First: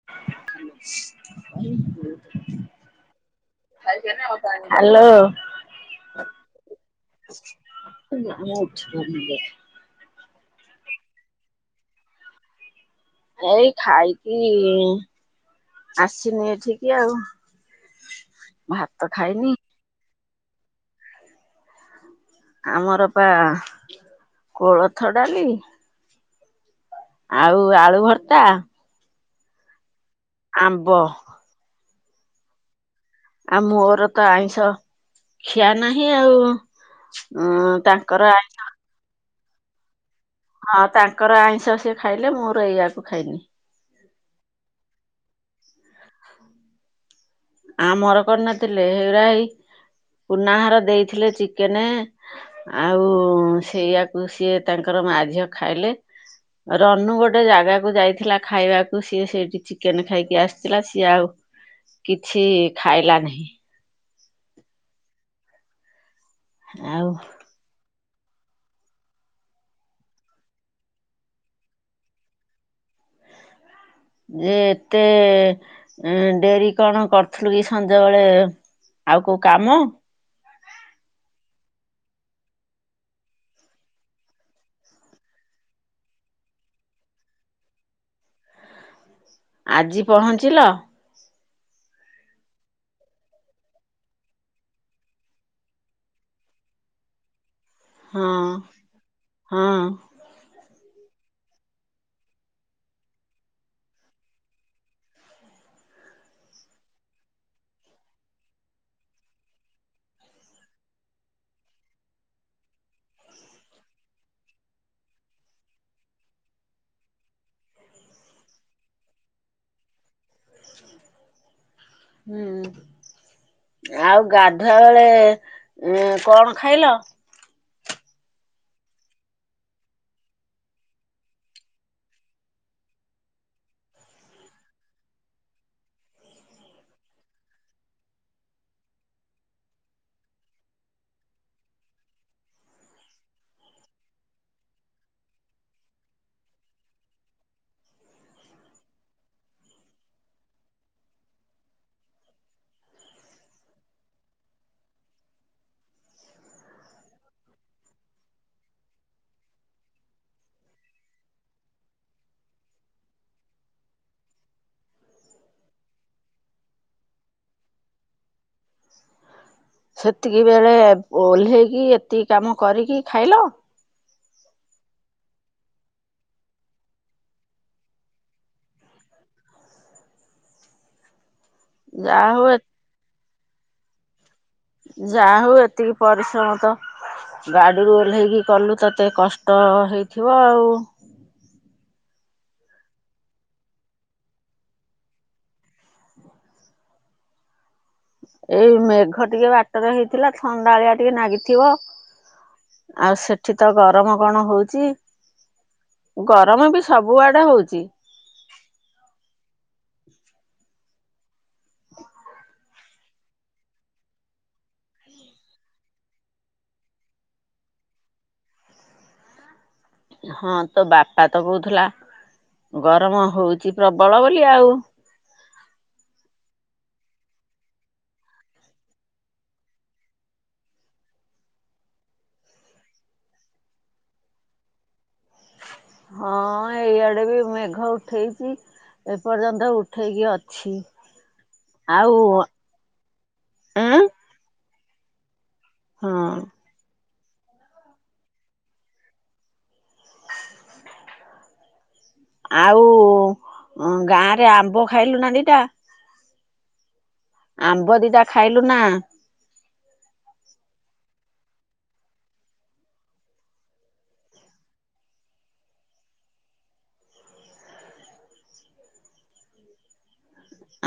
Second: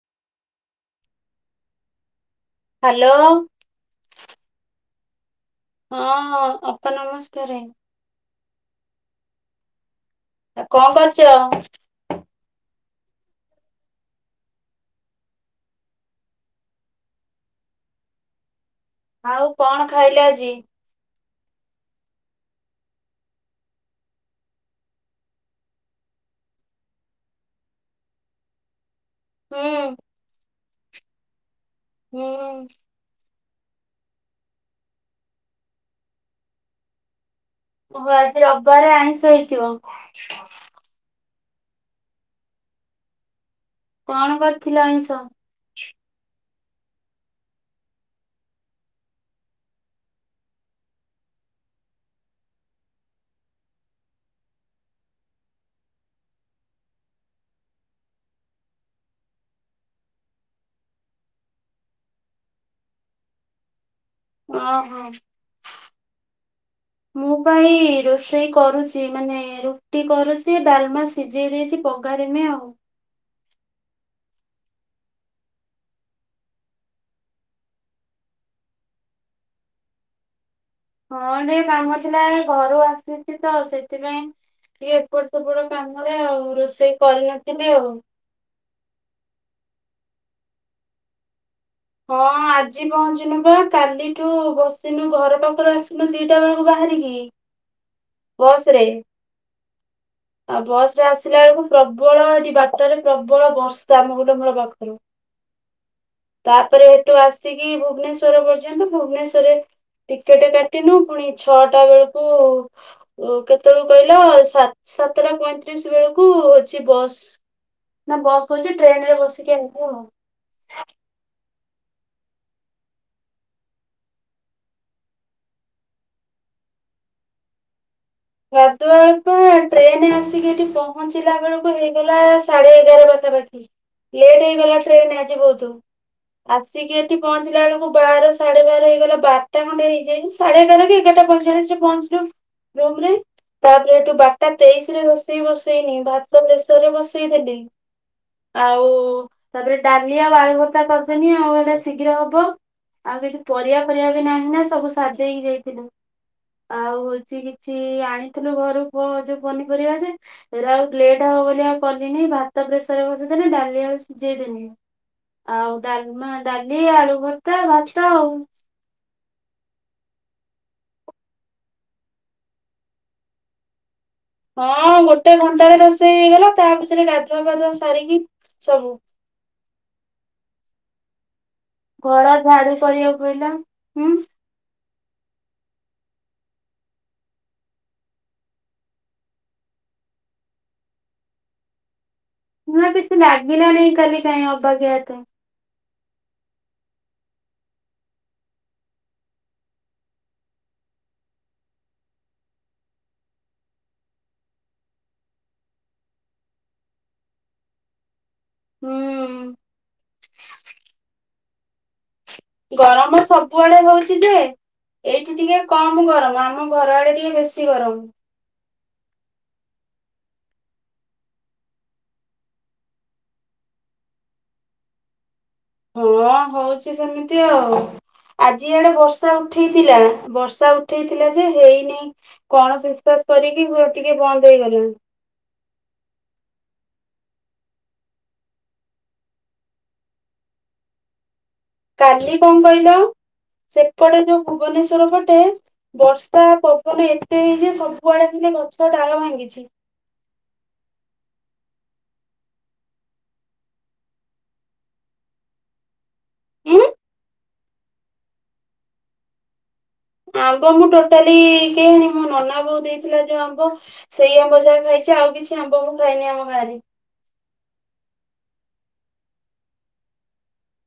[unintelligible] Hello. [unintelligible] Hello. ହଁ ଅପା ନମସ୍କାରେ। ମା ମୁଁ ଉଠି ପାରୁନି ତ। ଆ କଣ କରୁଛ? ଏଇ ଖାଇକି ଆସିନି ଏଠିକି ଆଉ। ଭାତ ଟା ଆଉ କଣ ଖାଇଲେ ଆଜି? ଆମର ପା କୋଳଥ ଡାଲି ଆଉ ଆଳୁ ଭର୍ତ୍ତା। ହୁଁ। ଆମ୍ବ। ହୁଁ। ଆଉ ମୋର ତ ଆଇଁଷ ଖିଆ ନାହିଁ ଆଉ ଉଁ। ଓହୋ ତାଙ୍କର ଆଜି ରବାରେ ଆଇଁଷ ହେଇଥିବ? ହଁ ତାଙ୍କର ଆଇଁଷ ସିଏ ଖାଇଲେ ମୋର ଏଇଆକୁ ଖାଇନି। କଣ କରିଥିଲ ଅଇଁଷ? ଆମର କରିନଥିଲେ ହେଉରା ହେଇ କୁନା ହର ଦେଇଥିଲେ ଚିକେନେ ଆଉ ସେଇଆକୁ ସିଏ ତାଙ୍କର ମାଝିଅ ଖାଇଲେ। ରନୁ ଗୋଟେ ଜାଗାକୁ ଯାଇଥିଲା ଖାଇବାକୁ ସିଏ ସେଇଠି ଚିକେନ ଖାଇକି ଆସିଥିଲା ସିଏ ଆଉ ଛି ଖାଇଲା ନାହିଁ। ଅ ହ। ଆଉ ପାଇଁ ରୋଷେଇ କରୁଛି ମାନେ ରୁଟି କରୁଛି ଡାଲମା ସିଝେଇ ଦେଇଛି ବଘାରିମି ଆଉ। ଇଏ ଏତେ ଡେରି କଣ କରୁଥିଲୁ କି ସଞ୍ଜବେଳେ? ଆଉ କୋଉ କାମ ହଁ ଟେ କାମ ଥିଲା ଘରୁ ଆସିଛି ତ ସେଥିପାଇଁ ଟିକେ ଏପଟ ସେପଟ କାମରେ ଆଉ ରୋଷେଇ କରିନଥିଲି ଆଉ। ଆଜି ପହଞ୍ଚିଲ? ହଁ ଆଜି ପହଞ୍ଚିନୁ ବା କାଲିଠୁ ବସିିଲୁ ଘର ପାଖରୁ ଆସିଲୁ ଦିଟା ବେଳକୁ ବାହାରିକି ହଁ ବସ ରେ ହଁ। ଆଉ ବସ ରେ ଆସିଲା ବେଳକୁ ପ୍ରବଳ ଏଠି ବାଟରେ ପ୍ରବଳ ବର୍ଷା ଆମ ଗୋଟେ [unintelligible] ପାଖରୁ। ତାପରେ ଏଠୁ ଆସିକି ଭୁବନେଶ୍ୱର ପର୍ଯ୍ୟନ୍ତ ଭୁବନେଶ୍ଵରରେ ଟିକେଟ କାଟିିନୁ ପୁଣି ଛଅଟା ବେଳକୁ ଓ କେତେବେଳଳେ କହିଲ ସା ସାତଟା ପଇଁତିରିଶ ବେଳକୁ ହଉଛି ବସ୍। ନା ବସ୍ ହଉଛି ଟ୍ରେନ ରେ ବସିକି ଆଇବୁ ଆଉ। ହୁଁ ଆଉ ଗାଧୁଆ ବେଳେ କଣ ଖାଇଲ? ଗାଧୁଆ ବେଳକୁ ଟ୍ରେନ ଆସିକି ଏଠି ପହଞ୍ଚିଲା ବେଳକୁ ହେଇଗଲା ସାଢେ ଏଗାର ପାଖାପାଖି। ଲେଟ୍ ହେଇଗଲା ଟ୍ରେନ ଆଜି ବହୁତ ଆସ୍ ସିକି ଏଠି ପହଞ୍ଚିଲା ବେଳକୁ ବାର ସାଢେ ବାର ହେଇଗଲା ବାରଟା ଖଣ୍ଡେ ହେଇଯାଇନ୍ ସାଢେ ଏଗାର କି ଏଗାରଟା ପଇଞ୍ଚାଳି [unintelligible] ତାପରେ ଏଠୁ ବାଟା ତେଇଶ ରେ ରୋସେଇ ବସେଇନି ଭାତ ପ୍ରେସରରେ ବସେଇ ଦେଲି ଆଉ ତାପରେ ଡାଲି ଆଉ ବାୟୁଭର୍ତା କରିଦେଲି ଆଉ ହେଟା ଶୀଘ୍ର ହବ। ଆଉ କିଛି ପରିବା ଫରିବା ବି ନାହିଁ ନା ସବୁ ସାରି ଦେଇକି ଯାଇଥିଲୁ। ଆଉ ହଉଛି କିଛି ଆଣିଥିଲୁ ଘରୁ ଯୋଉ ପନିପରିବା ଯେ ଏରା ଆଉ ଲେଟ ହବ ବୋଲି ଆଉ କଲିନି ଭାତ ପ୍ରେସରରେ ବସେଇଦେଲି ଡାଲି ଆଉ ସିଝେଇଦେନି। ଆଉ ଡାଲମା ଡାଲି ଆଳୁ ଭର୍ତ୍ତା ଭାତ ଆଉ। ସେତିକିିବେଳେ ଓହ୍ଲେଇକି ଏତିକି କାମ କରିକି ଖାଇଲ? ହଁ ଗୋଟେ ଘଣ୍ଟାରେ ରୋଷେଇ ହେଇଗଲା ତା ଭିତରେ ଗାଧୁଆ ପାାଧୁଆ ସାରିକି ସବୁ ଯାହା ଘଡ଼ ହଉ ଝାଡ଼ୁ କରିବାକୁ ହେଲା ଉଁ ଯା ହଉ ଏତିକି ପରିଶ୍ରମ ତ ଗାଡିରୁ ଓହ୍ଲେଇକି କଲୁ ତତେ କଷ୍ଟ ହେଇଥିବ ଆଉ। ନା କିଛି ଲାଗିଲା ନାହିଁ କାଲି କାହିଁ ଅବାକିଆ ଏତେ। ଏଇ ମେଘ ଟିକେ ବାଟରେ ହେଇଥିଲା ଥଣ୍ଡାଳିଆ ଟିକେ ନାଗିଥିବ। ଆଉ ସେଠି ତ ଗରମ କଣ ହଉଛି। ଗରମ ବି ସବୁଆଡେ ହଉଛି। ହୁଁ। ଗରମ ସବୁଆଡେ ହଉଛି ଯେ ଏଇଠି ଟିକେ କମ୍ ଗରମ୍ ଆମ ଘର ଆଡେ ଟିକେ ବେଶୀ ଗରମ୍। ହଁ ତୋ ବାପା ତ କହୁଥିଲା ଗରମ ହଉଛି ପ୍ରବଳ ବୋଲି ଆଉ। ହଁ ହଉଛି ସେମିତି ଆଉ। ଆଜି ଇଆଡେ ବର୍ଷା ଉଠେଇଥିଲା, ବର୍ଷା ଉଠେଇଥିଲା ଯେ ହେଇନି। କଣ [unintelligible] କରିକି ପୁରା ଟିକେ ବନ୍ଦ ହେଇଗଲା। ହଁ ଏଇଆଡେ ବି ମେଘ ଉଠେଇଚି। ଏପର୍ଯ୍ୟନ୍ତ ଉଠେଇକି ଅଛି। ଆଉ କାଲି କଣ କହିଲ ଏଁ ସେପଟେ ଯୋଉ ଭୁବନେଶ୍ଵର ପଟେ ହଁ ବର୍ଷା ପବନ ଏତେ ହେଇଚି ଯେ ସବୁଆଡେ ଖାଲି ଗଛ ଡାଳ ଭାଙ୍ଗିଛି। ଆଉ-ଉ-ଉ ଗାଆଁରେ ଆମ୍ବ ଖାଇଲୁ ନା ଦିଟା? ଉଁ ଆମ୍ବ ଦିଟା ଖାଇଲୁ ନା? ଆମ୍ବ ମୁଁ ଟୋଟାଲି କେହାଣି ମୋ ନନା ବୋଉ ଦେଇଥିଲା ଯୋଉ ଆମ୍ବ ସେଇ ଆମ୍ବ ଯା ଖାଇଛି ଆଉ କିଛି ଆମ୍ବ ମୁଁ ଖାଇନି ଆମ ଗାଆଁରେ।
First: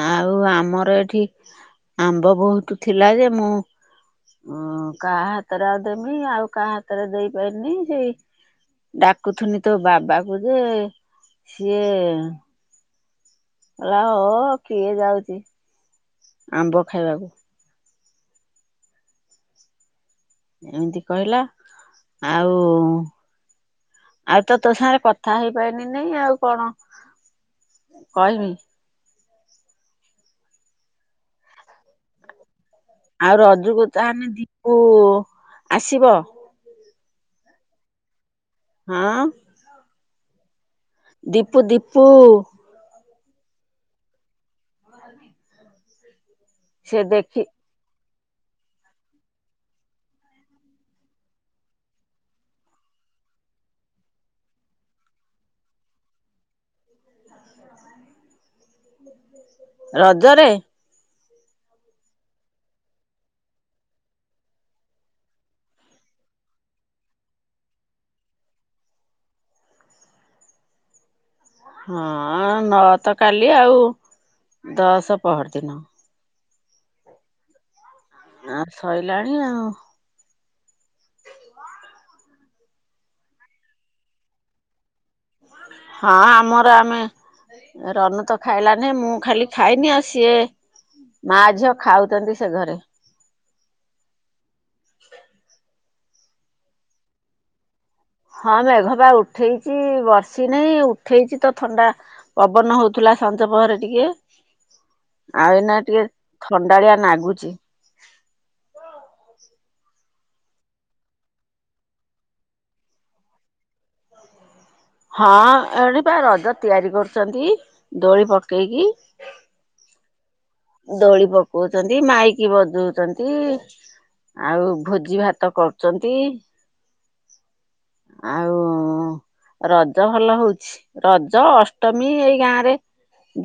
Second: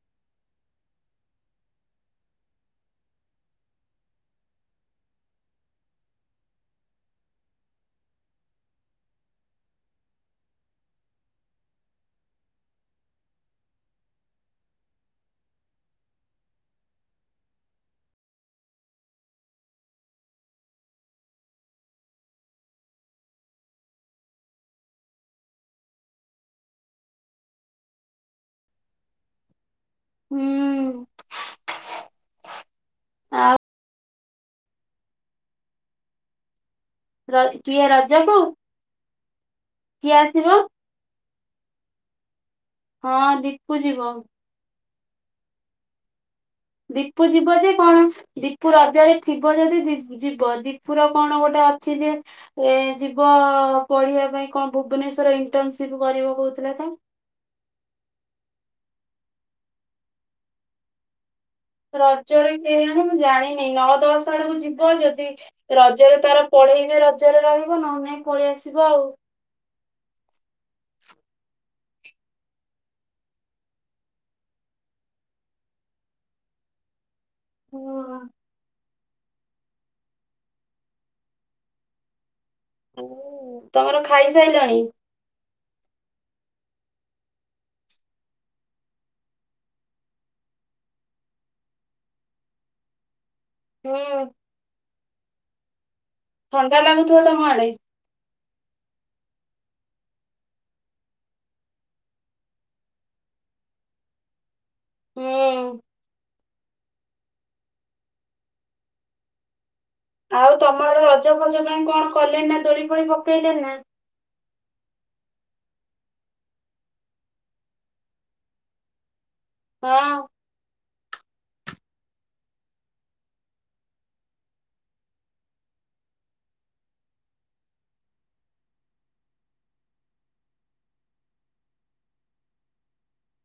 ଆଉ ଆମର ଏଠି ଆମ୍ବ ବହୁତୁ ଥିଲା ଯେ ମୁଁ ଉଁ-ଉଁ କାହା ହାତରେ ଆଉ ଦେମି ଆଉ କାହା ହାତରେ ଦେଇପାଇଲିନି ସେଇ ଡାକୁଥିନି ତୋ ବାବାକୁ ଯେ, ସିଏ କହିଲା ହୋ କିଏ ଯାଉଚି, ଆମ୍ବ ଖାଇବାକୁ। ଏମିତି କହିଲା, ଆଉ ଆଉ ତ ତୋ ସାଙ୍ଗେରେ କଥା ହେଇପାଇଲିନି ଆଉ କଣ କହିମି। ହୁଁ। ଆଉ ରଜୁକୁ ତାହେନେ ଦୀପୁ ଆସିବ? ର କିଏ ରଜକୁ? ହଁ? କିଏ ଆସିବ? ଦୀପୁ-ଦୀପୁ। ହଁ ଦୀପୁ ଯିବ। ସେ ଦୀପୁ ଦେଖି ଯିବ ଯେ କଣ ସ୍ ଦୀ ଦୀପୁ ରଜରେ ଥିବ ଯଦି ଯିବ, ଦୀପୁର କଣ ଗୋଟେ ଅଛି ଯେ ଏ ଯିବ ପଢିବା ପାଇଁ କଣ ଭୁବନେଶ୍ଵର ଇଣ୍ଟରନସିପ୍ କରିବ କହୁଥିଲା ତ। ରଜରେ? ରଜରେ କେଆଣି ମୁଁ ଜାଣିନି ନଅ ଦଶ ଆଡୁକୁ ଯିବ ଯଦି ରଜରେ ତାର ପଢେଇବେ ରଜରେ ରହିବ, ନହେଲେ ନାଇଁ ପଳେଇ ଆସିବ ଆଉ। ହଁ-ଅ-ଅ ନଅ ତ କାଲି ଆଉ, ଦଶ ପହର ଦିନ। ହୁଁ ଆଁ। ଆ ସଇଲାଣି ଆଉ। ହୁଁ ତମର ଖାଇସାଇଲଣି? ହଁ ଆମର ଆମେ ରନୁ ତ ଖାଇଲାନି ମୁଁ ଖାଲି ଖାଇନି ଆଉ ସିଏ ମା ଝିଅ ଖାଉଚନ୍ତି ସେ ଘରେ। ହୁଁ। ଥଣ୍ଡା ଲାଗୁଥିବ ତମ ଆଡେ? ହଁ ମେଘ ପା ଉଠେଇଚି ବର୍ଷି ନାଇଁ ଉଠେଇଚି ତ ଥଣ୍ଡା ପବନ ହଉଥିଲା ସଞ୍ଜ ପହରେ ଟିକେ। ଆଉ ଏଇନା ହୁଁ ଟିକେ ଥଣ୍ଡାଳିଆ ନାଗୁଚି। ଆଉ ତମ ଆଡେ ରଜ ଫଜ ପାଇଁ କଣ କଲେଣି ନା ଦୋଳି ଫୋଳି ପକେଇଲେଣି ନା? ହଁ ଏଠି ପା ରଜ ତିଆରି କରୁଚନ୍ତି, ଦୋଳି ପକେଇକି। ହଁ। ଦୋଳି ପକଉଚନ୍ତି ମାଇକି ବଜଉଚନ୍ତି। ଆଉ ଭୋଜି ଭାତ କରୁଚନ୍ତି। ଆଉ ରଜ ଭଲ ହଉଛି, ରଜ ଅଷ୍ଟମୀ ଏଇ ଗାଆଁରେ।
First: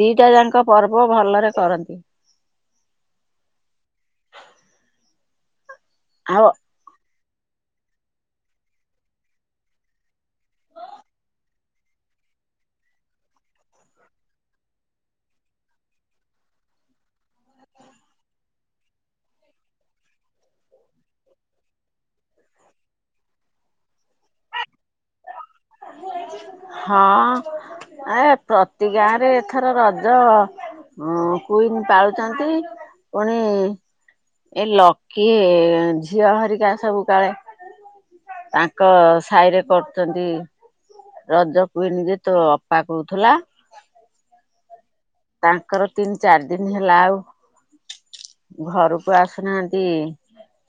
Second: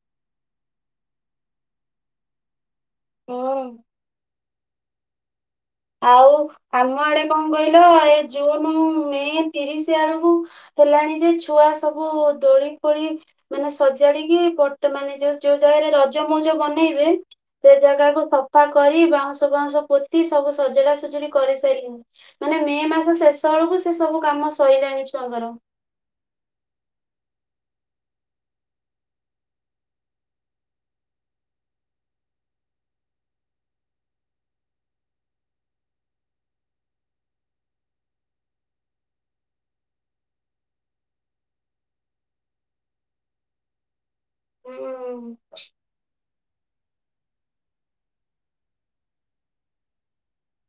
ଦିଟା ଯାଙ୍କ ପର୍ବ ଭଲରେ କରନ୍ତି। ହଁ। ଆ ଆଓ ଆମ ଆଡେ କଣ କହିଲ ଏ ଜୁନ ମେ ତିରିଶି ଆରକୁ ହେଲାଣି ଯେ ଛୁଆ ସବୁ ଦୋଳି ଫୋଳି ମାନେ ସଜାଡିକି ପଟ ମାନେ ଯୋଉ ଜାଗାରେ ରଜ ମଉଜ ବନେଇବେ ସେ ଜାଗାକୁ ସଫା କରି ବାଉଁଶ ଫାଉଁଶ ପୋତି ସବୁ ସଜଡା ସଜୁଡି କରିସାରିଲେଣି। ମାନେ ମେ ମାସ ଶେଷ ବେଳକୁ ସେ ସବୁ କାମ ସଇଲାଣି ଛୁଆଙ୍କର। ହଁ ଏ ପ୍ରତି ଗାଁ ରେ ଏଥର ରଜ। ହଁ କୁଇନ୍ ପାଳୁଛନ୍ତି ପୁଣି ଏ ଲକି ଝିଅ ହେରିକା ସବୁ କାଳେ ତାଙ୍କ ସାଇରେ କରୁଛନ୍ତି। ରଜ କୁଇନ୍ ଯେ ତୋ ଅପା କହୁଥିଲା। ହୁଁ। ତାଙ୍କର ତିନି ଚାରି ଦିନ ହେଲା ଆଉ ଘରକୁ ଆସୁନାହାନ୍ତି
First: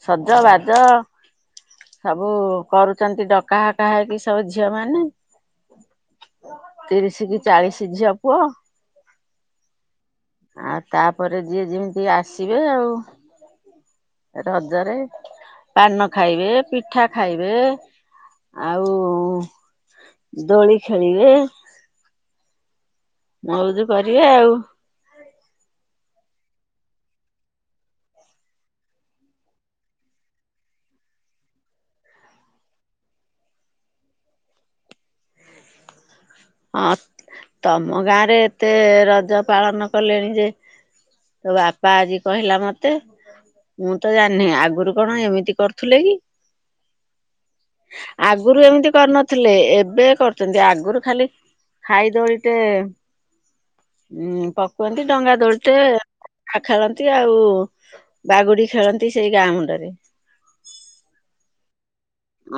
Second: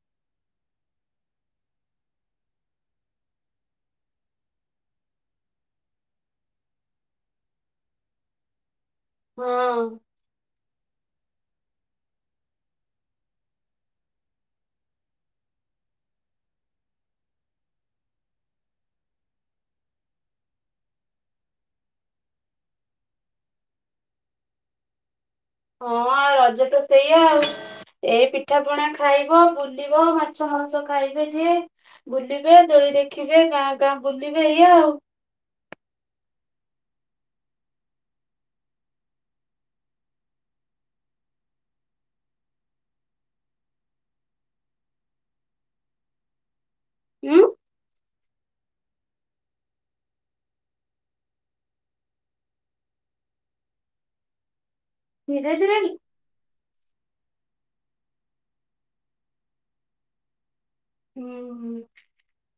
ସଜ ବାଜ। ସବୁ କରୁଛନ୍ତି ଡକା ହକା ହେଇକି ସବୁ ଝିଅ ମାନେ ତିରିଶି କି ଚାଳିଶି ଝିଅ ପୁଅ। ହଁ। ଆଉ ତାପରେ ଯିଏ ଯେମିତି ଆସିବେ ଆଉ। ରଜରେ ପାନ ଖାଇବେ ପିଠା ଖାଇବେ। ଆଉ ଦୋଳି ଖେଳିବେ ମଉଜୁ କରିବେ ଆଉ। ହଁ ଆଉ ରଜ ତ ସେଇଆ ଆଉ। ଏ ପିଠା ପଣା ଖାଇବ ବୁଲିବ ମାଛ ମାଂସ ଖାଇବେ ଯିଏ। ବୁଲିବେ ଦୋଳି ଦେଖିବେ ଗାଁ ଗାଁ ବୁଲିବେ ଏଇଆ ଆଉ। ହଁ ତମ ଗାଁ ରେ ଏତେ ରଜ ପାଳନ କଲେଣି ଯେ ତୋ ବାପା ଆଜି କହିଲା ମତେ ମୁଁ ତ ଜାଣିନି ଆଗରୁ କଣ ଏମିତି କରୁଥିଲେ କି? ଉଁ। ଆଗରୁ ଏମିତି କରିନଥିଲେ ଏବେ କରୁଛନ୍ତି ଆଗରୁ ଖାଲି ଖାଇ ଦୋଳିଟେ ପକନ୍ତି ଡଙ୍ଗା ଧୀରେ ଦୋଳିଟେ ଧୀରେ ଆଖେଳନ୍ତି ଆଉ ବାଗୁଡି ଖେଳନ୍ତି ସେଇ ଗାଁ ମୁଣ୍ଡରେ। ହୁଁ ହୁଁ।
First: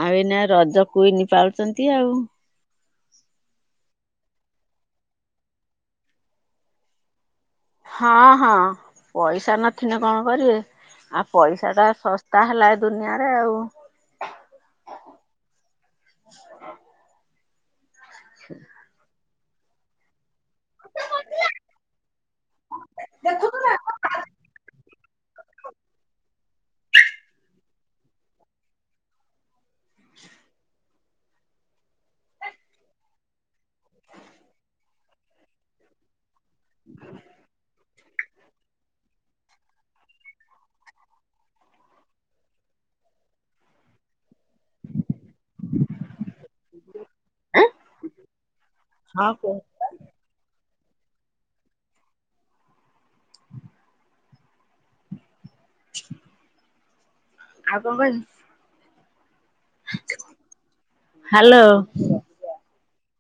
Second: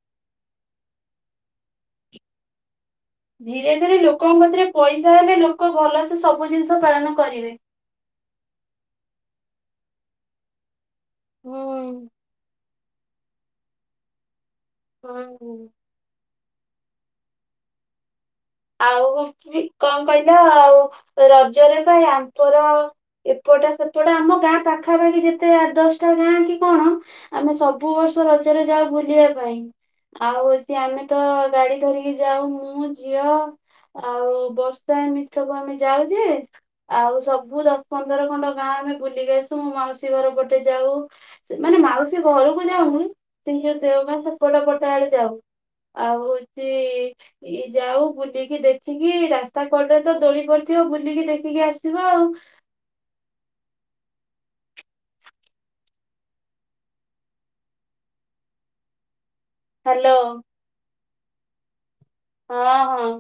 ଆଉ ଏଇନା ରଜ କୁଇନ ପାଳୁଛନ୍ତି ଆଉ। ଧୀରେ ଧୀରେ ଲୋକଙ୍କ ପାଖରେ ପଇସା ହେଲେ ଲୋକ ଭଲସେ ସବୁ ଜିନିଷ ପାଳନ କରିବେ। ହଁ ହଁ ପଇସା ନଥିନେ କଣ କରିବେ? ଆ ହୁଁ ପଇସା ଟା ଶସ୍ତା ହେଲା ଦୁନିଆରେ ଆଉ। ହୁଁ ହୁଁ। ସୋ ଆଉ କଣ କହିଲ ଆଉ ରଜରେ ବା ଆଙ୍କର ହଁ କୁହ ଏପଟେ ସେପଟ ଆମ ଗାଁ ପାଖାପାଖି ଯେତେ ଆଠ ଦଶଟା ଗାଁ କି କଣ ଆମେ ସବୁ ବର୍ଷ ରଜରେ ଯାଉ ବୁଲିବା ପାଇଁ। ଆଉ ହଉଛି ଆମେ ତ ଗାଡି ଧରିକି ଯାଉ ମୁଁ ଝିଅ ଆଉ ବର୍ଷା ଏମିତି ସବୁ ଆମେ ଯାଉ ଯେ ଆଉ ସବୁ ଦଶ ପନ୍ଦର ଖଣ୍ଡ ଗାଁ ଆମେ ବୁଲିକି ଆସୁ ମୋ ମାଉସୀ ଘର ପଟେ ଯାଉ। ସେ ମାନେ ମାଉସୀ ଘରକୁ ଯାଉନୁ କିନ୍ତୁ ଦେଓଗାଁ ସେପଟ ପଟ ଆଡେ ଯାଉ? ଆଉ ହୋଉଚି ଇ ଯାଉ ବୁଲିକି ଦେଖିକି ଆଉ ରାସ୍ତା କଣ ପଟେ ତ ଦୋଳି ପଡିଥିବ ବୁଲିକି ଦେଖିକି ଆସିବ ଆଉ। [inaudible] ଆଉ କଂ କ [unintelligible] ହ୍ୟାଲୋ। ହ୍ୟାଲୋ। ହଁ ହଁ।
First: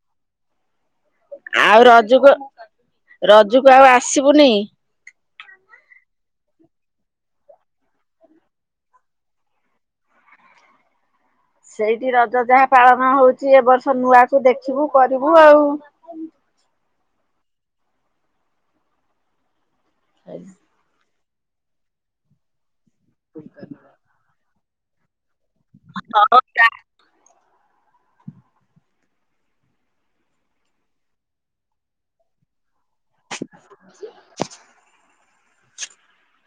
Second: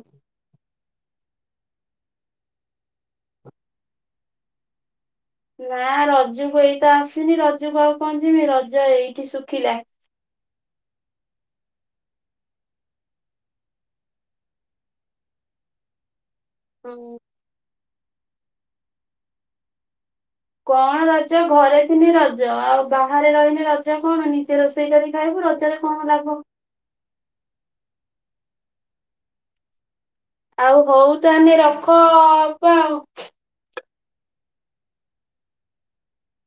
ଆଉ ରଜୁକୁ ରଜୁକୁ ଆଉ ଆସିବୁନି। ନା ରଜକୁ ଏଇତ ଆସିନି ରଜକୁ ଆଉ କଣ ଯିମି ରଜ ଏଇଠି ଶୁଖିଲା। ସେଇଠି ରଜ ଯାହା ପାଳନ ହୋଉଚି ଏ ବର୍ଷ ନୂଆକୁ ଦେଖିବୁ କରିବୁ ଆଉ। ହଁ। [inaudible] କଣ ରଜ ଘରେ ଥିନି ରଜ ଆଉ ବାହାରେ ରହିନେ ରଜ କଣ ନିଜେ ରୋଷେଇ କରି ଖାଇବୁ ରଜ ରେ କଣ ଲାଭ। ଆଉ ହୋଉ ତାହାନେ ରଖ ଅପା ଆଉ। [inaudible]